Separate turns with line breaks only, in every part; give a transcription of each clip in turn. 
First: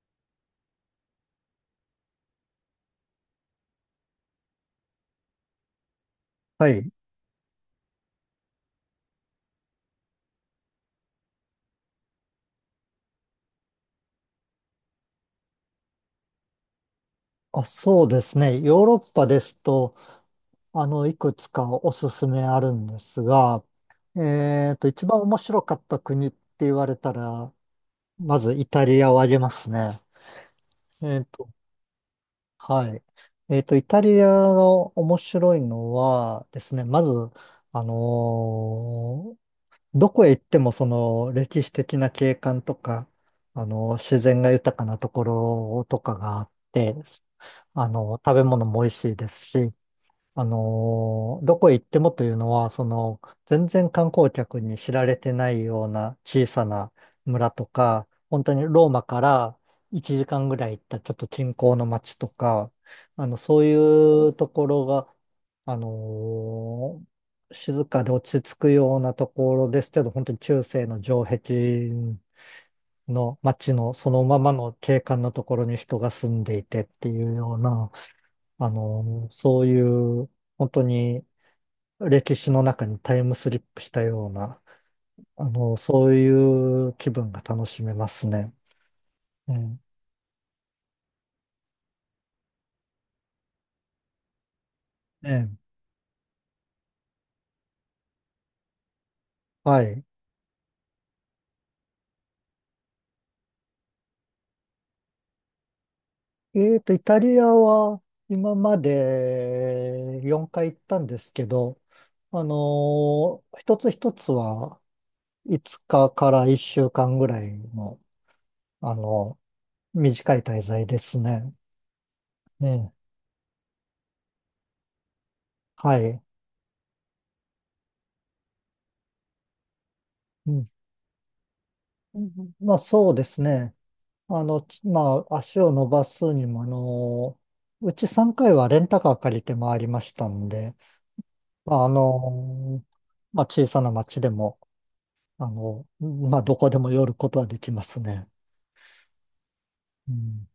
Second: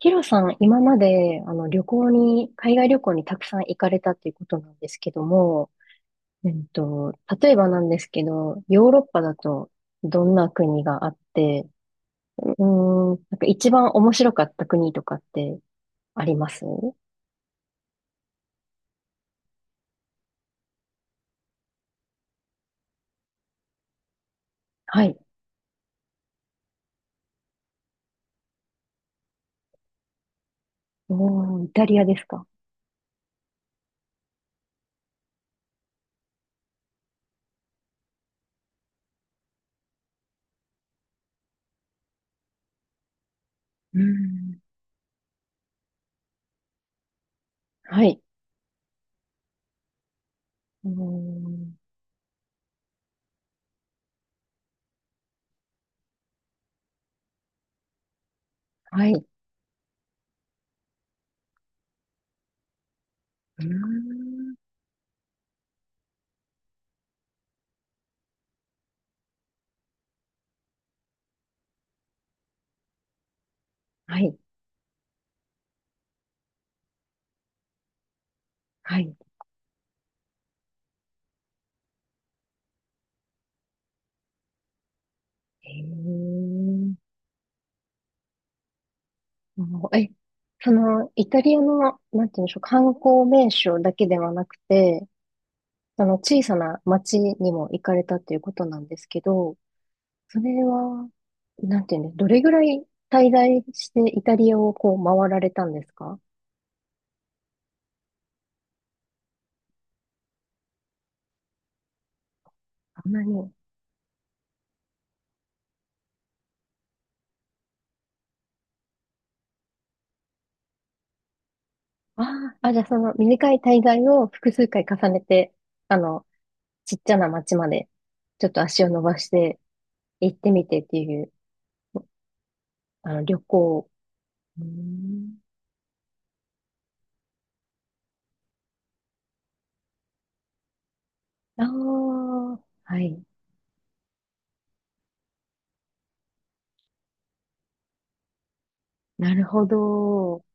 ヒロさん、今まで、旅行に、海外旅行にたくさん行かれたっていうことなんですけども、うん
はい。
と、例えばなんですけど、ヨーロッパだとどんな国があって、なんか一番面白かった国とかってあります？
あ、そうですね。ヨーロッパですと、いくつかおすすめあるんですが、
は
一
い。
番面白かった国って言われたら、まずイタリアを挙げますね。えっと、
おー、イタリアですか。
はい。イタリアが面白いのはですね、まず、あのーどこへ行ってもその歴史的な景観とか、
うー
自然が
ん、
豊かなところとかがあって、
はい。
食べ物も美味しいですし、
うー
どこへ
ん、
行ってもというのは、全然観光客に知られてないような小さな村とか、本当にローマ
はい。
か
う
ら1時間ぐらい行ったちょっと近郊の町とか、そう
ー
いうと
ん、
ころが、あのー静かで落ち着くようなところですけど、本当に中世の城壁の町のそ
は
の
い。
ままの景観のところに人が住んでいてっていうような、あ
はい。
のーそういう、本当に歴史の中にタイムスリップしたような、
へ
そういう
ー。
気分が楽しめますね。うん。
もうその、イタリアの、なんていうんでしょう、観光名所だけではなくて、
ええ。
その小さな町にも行かれたっていうことなんですけど、
はい。
それは、なんていうんです、どれぐらい滞在してイタリアをこう回られたんですか？
イタリアは今まで4回行ったんですけど、
あんなに。
一つ一つは5日か1週間ぐらいの、あの、短い滞在ですね。
ああ、あ、じゃあ
ね。
その短い滞在を複数回重ねて、あ
はい。
の、ちっちゃな町まで、ちょっと足を伸ばして行って
う
み
ん。
てっていう、
まあそうで
旅
すね。
行。うー
まあ、
ん。
足を伸ばすにも、うち3回はレンタカー借りて回りましたんで、
あ
まあ、
あ、はい。
まあ、小さな町でも、まあ、どこでも寄ることはできますね。
なるほ
う
ど。
ん、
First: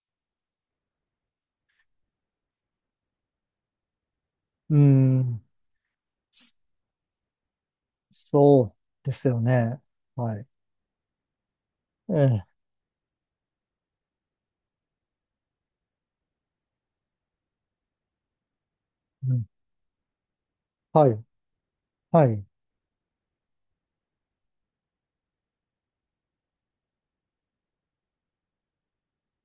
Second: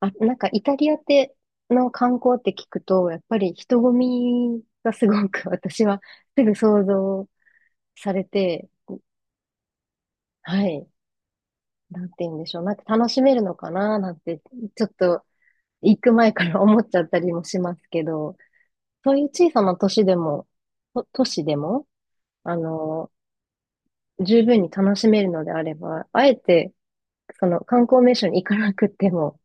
あ、なんかイタリアっての観光って聞くと、やっぱり人混み
う
がすご
ん
く 私はすぐ想像されて、
そうですよね。はい。
はい、なん
え
て言うんで
え、
しょう。なんか楽しめるのかななんて、ちょっと行く前から思っちゃったりもしますけど、そういう
うん、
小さな都市でも、と
はい、
都市でも、
はい。
あの、十分に楽しめるのであれば、あえて、その観光名所に行かなくても、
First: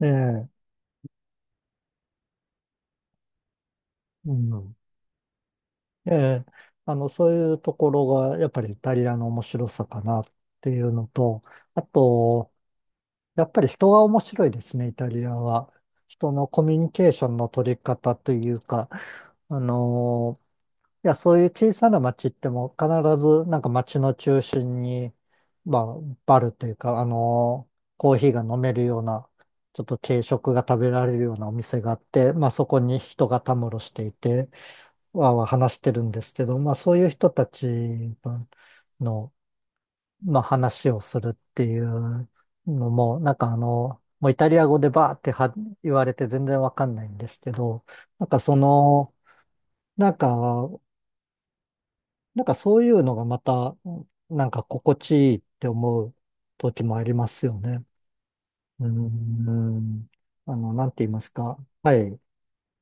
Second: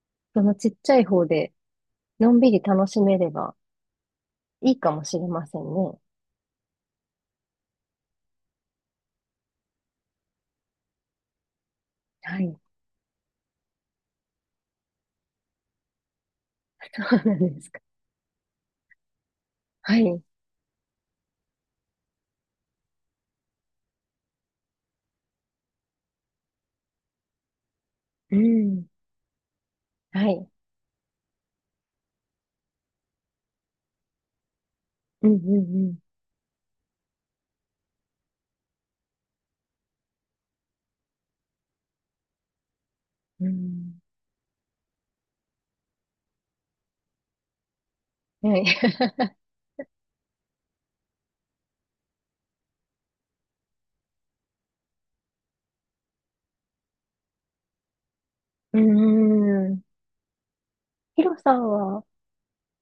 え
そ
え、
のちっちゃい方で、のんびり楽しめれば、
う
い
ん、
いかもしれませんね。
ええ、そういうところが、やっぱりイタリアの面白さかなっていうのと、あ
は
と、
い。
やっぱり人が面白いですね、イタリアは。人のコミュニケー
そ
ショ
う
ン
な
の
んです
取り
か。
方というか、あ
はい。
のいや、そういう小さな町っても必ずなんか町の中心に、まあ、バルというか、コーヒー
う
が飲める
ん。
ような、ちょっと軽
はい。
食が食べられるようなお店があって、まあそこに人がたむろしていて、
う
わー
んう
わー話して
ん
るんですけど、まあそういう人たちの、まあ話をするっていうのも、なん
う
か
ん。
もうイタリア語でバーっては言われて全然わかんないんですけど、なんか
うん。
そ
はい。
の、なんか、なんかそういうのがまた、なんか心地いいって思う時もありますよね。
うー
うー
ん。
ん。なんて言いま
ヒ
す
ロさ
か。
ん
は
は、
い。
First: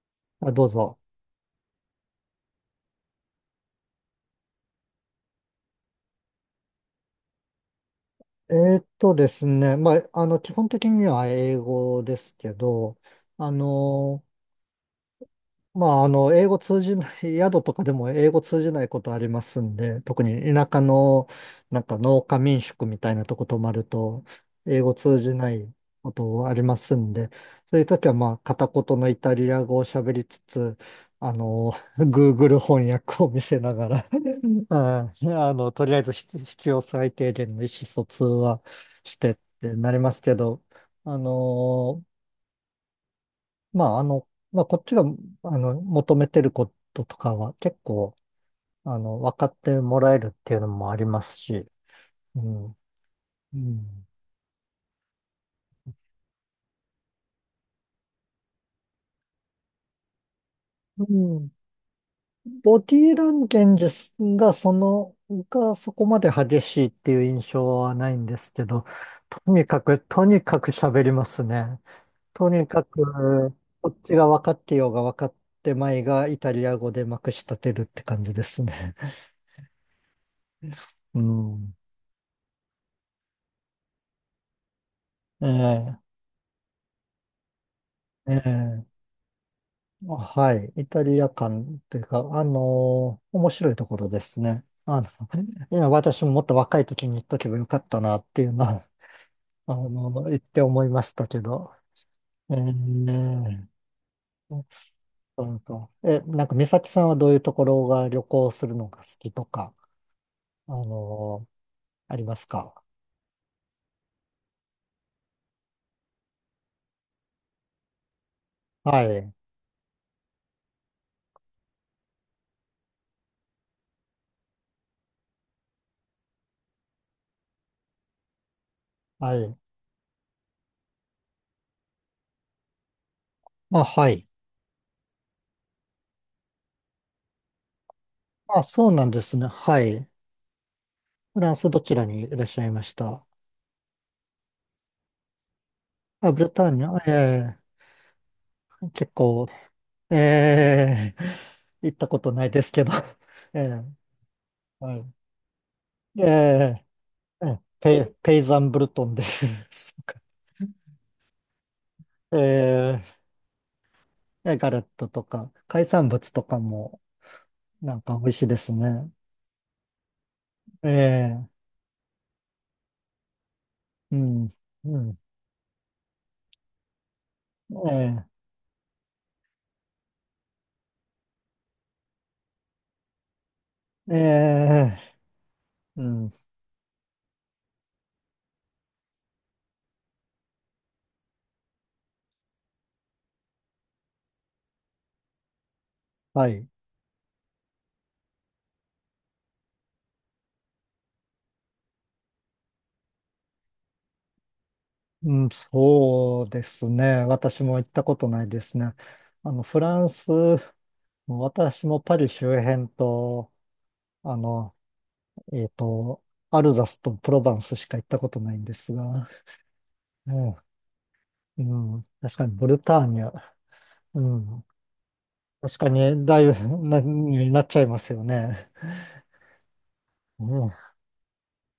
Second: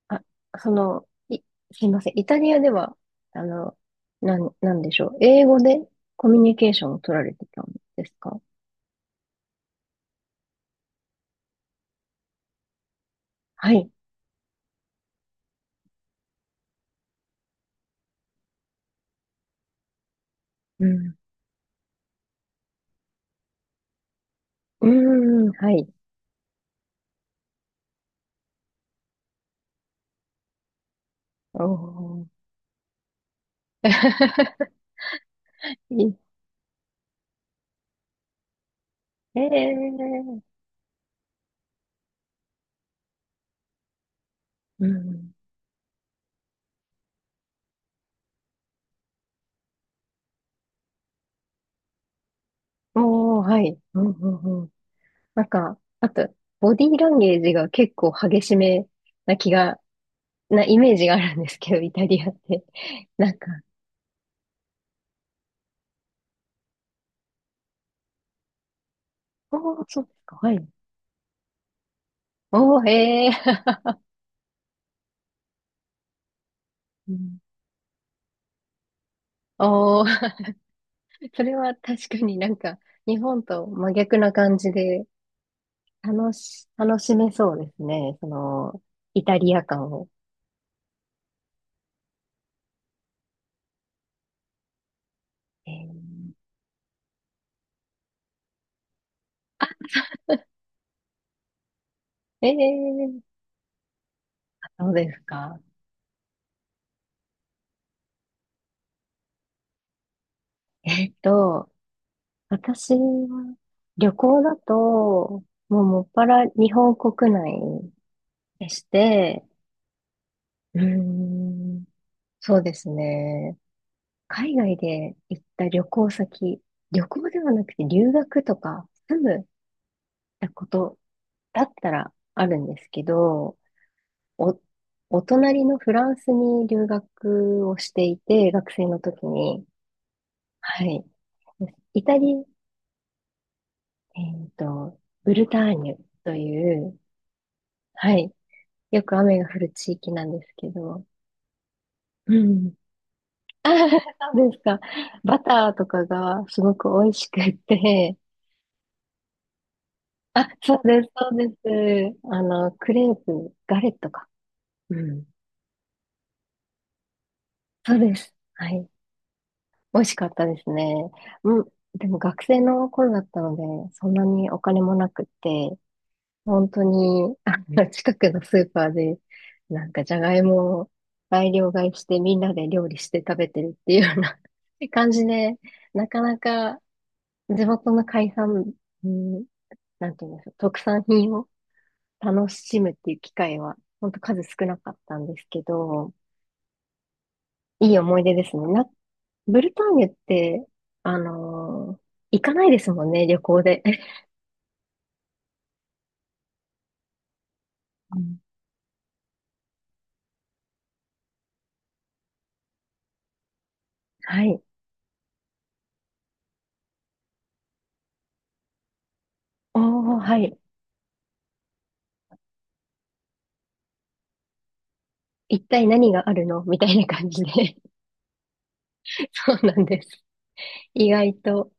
あ、
あ、どう
そ
ぞ。
の、い、すいません。イタリアでは、あの、なんでしょう。英語でコミュニケーションを取られてたんですか。
ですね。まあ、基本的には英語ですけど、あ
はい。
の、英語通じない、宿とかでも英語通じないことありますんで、特に田舎
うん。
の、なんか農家民宿みたいなとこ泊まると、英
う
語通じ
ー
な
ん。
い
はい。
ことありますんで、そういう時はまあ、片言のイタリア語を喋りつつ、あ
お
の、
ー。
Google 翻訳を見せながら
い
とりあえず
い。
必要最低限の意思疎通はしてっ
え
てなりますけ
え。
ど、あのまあ、あの、まあ、こっ
う
ちが、
ん。
求めてることとかは結構、分かってもらえるっていうのもありますし、うん。
おー、
う
はい。う
ん。
んうん。なんか、あと、ボディーランゲージが結構激しめな気が、なイメー
う
ジがあるんで
ん。
すけど、イタリアって。
ボディーラ
なん
ン
か、
ゲージが、そこまで激しいっていう印象はないんですけど、と
お
にか
ー、
く、
そうです
と
か、
に
は
か
い。
く喋りますね。とに
お
か
ー、へ
く、
ー。
こっちが分かってようが分かってまいが、イタリア語で
う
まくし
ん。
立てるって感じですね。
おー。
う
それ
ん。
は確かになんか、日本と真逆な感じで、
え
楽しめそうですね。そ
え、え
の、
え。
イタリア感を。
あはい。イタリア館というか、面白いところですね。
え
いや
ー、
私ももっと若い時に行っとけばよかったなっていうのは、言って思いましたけど。
え
え
ー、
ー、
そうです
な
か。
んか、なんか、美咲さんはどういうところが旅行するのが好きとか、あ
えっ
のー
と、
ありますか？
私は、旅行だと、もうもっぱら日本国内し
はい。
て、うーん、そうですね。海外で行った旅行ではなくて留学とか住
は
む
い。
ことだったらあるんですけど、
あ、はい。
お、お隣のフランスに留学をしていて、
あ、
学
そ
生
う
の
なんで
時
すね。
に、
はい。
はい。
フランスどち
イ
ら
タ
にい
リ
らっ
ア、
しゃいました？
えっと、ブルターニュ
あ、
と
ブルター
い
ニュ、
う、
ええ
はい。よ
結
く雨
構
が降る地域
え
なんですけど、
え 行ったこと
う
ないです
ん。
けど。え
あ、
え
そうですか。
はい。
バターとか
え
がすご
え
く美味しく
え
っ
え
て、
ペイザンブルトンです。そうか
あ、そうです、そうです。ク
え
レープ、ガレットか。
ええガレッ
う
トと
ん。
か、海産物とかもな
そう
ん
で
か美味
す。
しいで
は
す
い。
ね。
美味しかったですね。
え
う
え
ん。でも学生の頃だったので、そん
う
な
ん、
にお金も
う
な
ん、
くって、本当に、近
え
くのスーパーで、なんかじゃがいもを大量買いしてみんなで料理して食べてるっていうよ
え
うな
ええ
感じで、
う
なか
ん、
なか地元の海産、うん、なんていうんですか、特産品を楽しむっていう機会は、ほんと数少なかったんですけど、
はい。
いい思い出ですね。ブルターニュって、あのー行かないですもんね、旅行で。
うん、そうですね。私も行ったこ
う
とな
ん。
いですね。フランス、私もパリ周辺と、あ
はい。
の、えっと、アルザスとプロヴァンスしか行ったことないんですが、
おー、は
うん、
い。
うん、確かにブルターニュ、うん、
一
確
体
か
何
に
があ
だい
るの
ぶ
みた いな感じ
になっ
で。
ちゃいますよね。
そうなんです。
うん、
意外と、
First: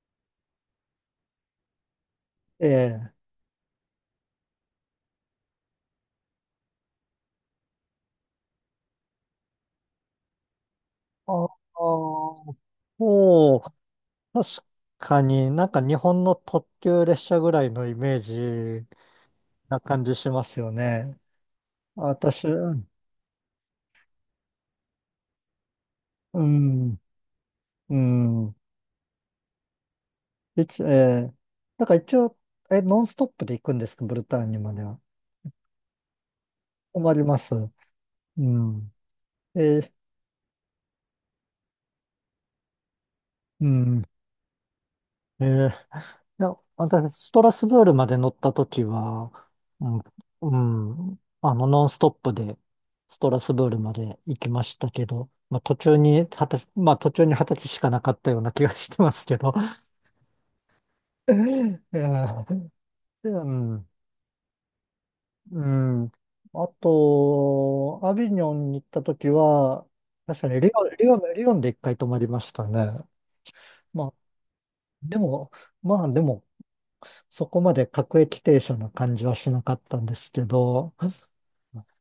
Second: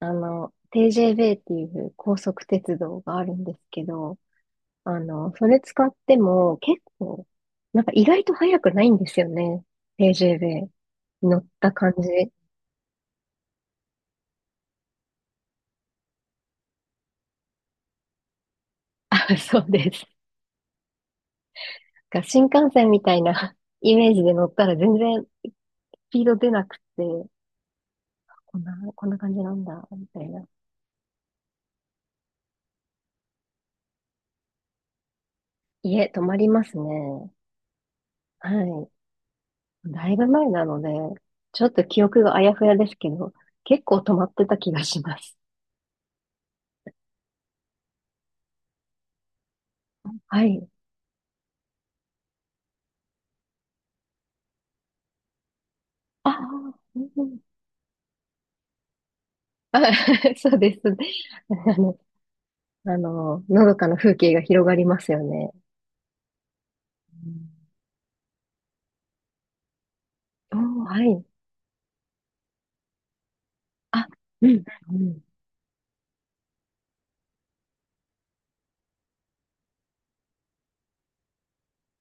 TJB っていう高速
え
鉄道
え。
があるんですけど、それ使っても結構、なんか意外と速くないんですよね。TJB。乗
あ
っ
あ、
た感じ。
おう、確かになんか日本の特急列車ぐらいのイメージ
あ、そう
な
で
感
す。
じしますよね。
が新
私、
幹
うん、
線みたいな イメージで乗ったら全然スピード
う
出なく
ん、
て、
うん
こんな感じなんだ、みたいな。
一、ええ、だから一応、ノンストップで行くんですか、ブルターニュまでは？
いえ、止まります
困り
ね。
ます。う
は
ん。え
い。
ー
だいぶ前なので、ちょっと記憶があやふやですけど、
う
結構
ん。
止まってた気がします。
えーいや、私、ストラスブールまで乗ったときは、うん、
は
う
い。
ん、ノンストップで、ストラスブールまで行きましたけど、まあ、
ああ、うん
途
う
中に
ん。
二十歳しかなかったような気がしてますけど。
あ、そうです。
え
あの、
ーう
のどか
ん、
な風景が広がりますよね。
うん。あ
うん。
と、アビニョンに行ったときは、確か
お
に
ー、はい。
リオンで一回泊まりましたね。ま
あ、
あ、
うん、う
で
ん。
も、まあ、でも、そこまで各駅停車の感じはしなかったんですけど、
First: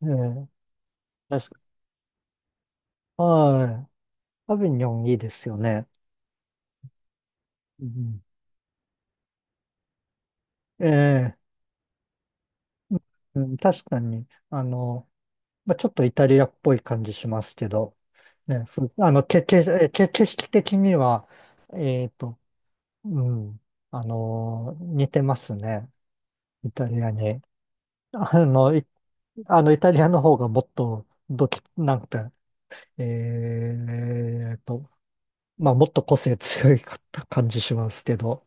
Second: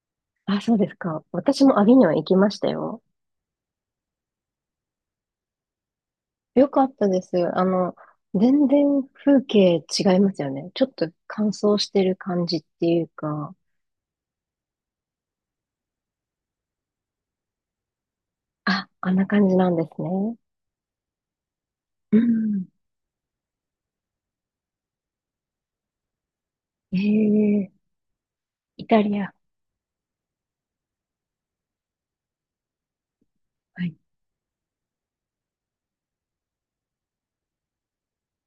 ええ、
あ、そうですか。
確か、
私もアビニョン行きましたよ。
はい。アビニョンいいですよね。
よかったです。
うん、
全然風景違いますよね。ちょ
え
っと
え、
乾燥してる感じっていう
う
か、
ん、確かに、まあ、ちょっとイタリアっぽい感じしますけど、ね、
あ、
ふあ
あん
の、
な
け、
感
け、
じなんで
え
す
け、景
ね。
色的には、えっ
う
と、
ん。
うん、似てますね、イタリアに。
ええ。
あの、い、
イタリア。
あの、イタリアの方がもっと、どき、なんか、
はい。
えっと、まあ、もっと個性強いかった感じしますけど。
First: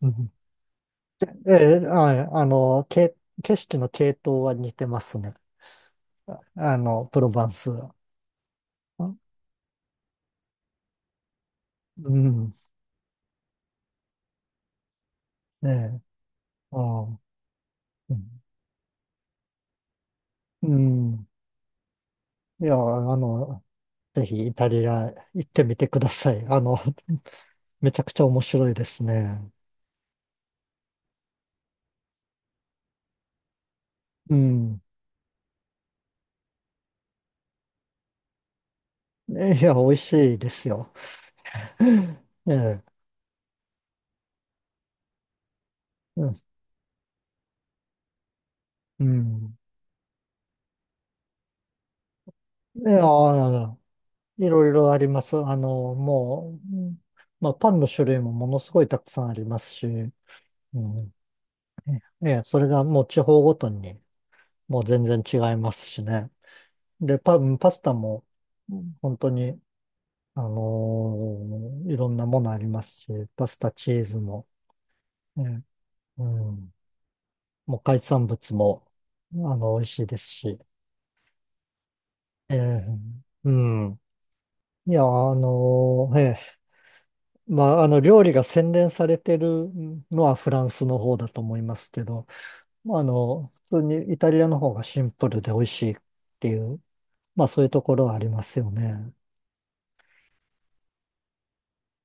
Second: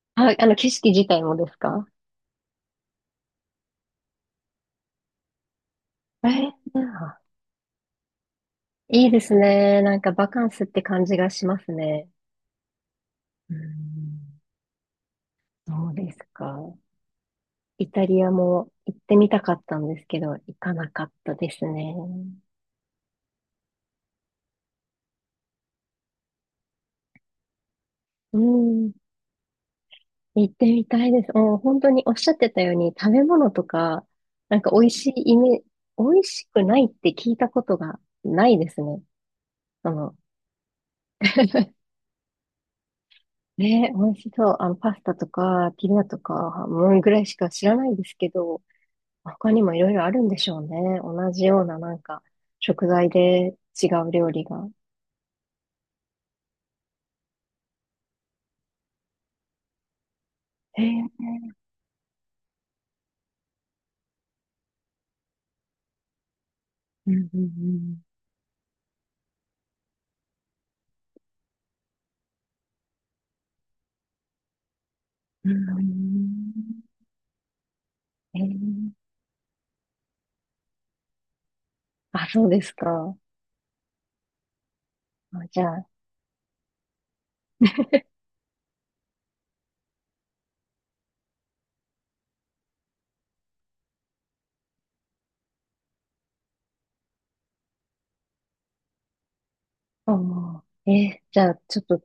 うん、
あ、景色自体もで
え
す
え、
か？
はい、景色の系統は似てますね。
ええ。
プロヴァンス。
いいですね。なんかバカンスって感じがしますね。
うん、
うん。
え
そう
え、
ですか。
ああ、
イタ
う
リア
ん、
も行ってみたかったんですけど、行
う
かなかっ
ん
たですね。
いや、あの、ぜひイタリア行ってみてください。めちゃくちゃ
う
面白いで
ん。
すね。
行ってみたいです。もう本当におっしゃってたように食べ物とか、
う
なんか
ん。
美味しくないって聞いたことがないですね。
いや、美
そ
味
の、
しいですよ。ええ、
ね、美味しそう。パスタとか、ピザと
うん。
か、もうぐらいしか知らないですけど、
う
他
ん
にもいろいろあるんでしょうね。同じようななんか、
い
食材で
や、
違う料理
いろ
が。
いろあります。もう、うんまあ、パンの種類もものすごいたくさんありますし、う
え
ん、
ー、
ええ、それがもう地方ごとにもう全然違いますしね。
う
で、
ん
パ
う
ン、パスタ
ん
もうん本当に、いろんなものありますし、パスタ、チーズも、
うん。
ね、
う
うん、
ん
もう海産
え
物も、
ー、
美味しいですし、
あ、そう
え
です
え、
か。
うん。いや、
あじゃあ、
まあ、料理が洗練されてるのはフランスの方だと思いますけど、まあ、普通にイタリアの方がシンプルで美味しいっていう、まあ、そういうところはありますよね。
あ、もうじゃあ、ちょっと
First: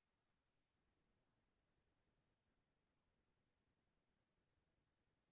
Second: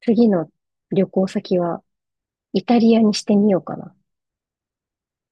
次の旅行先はイタリアにしてみようかな。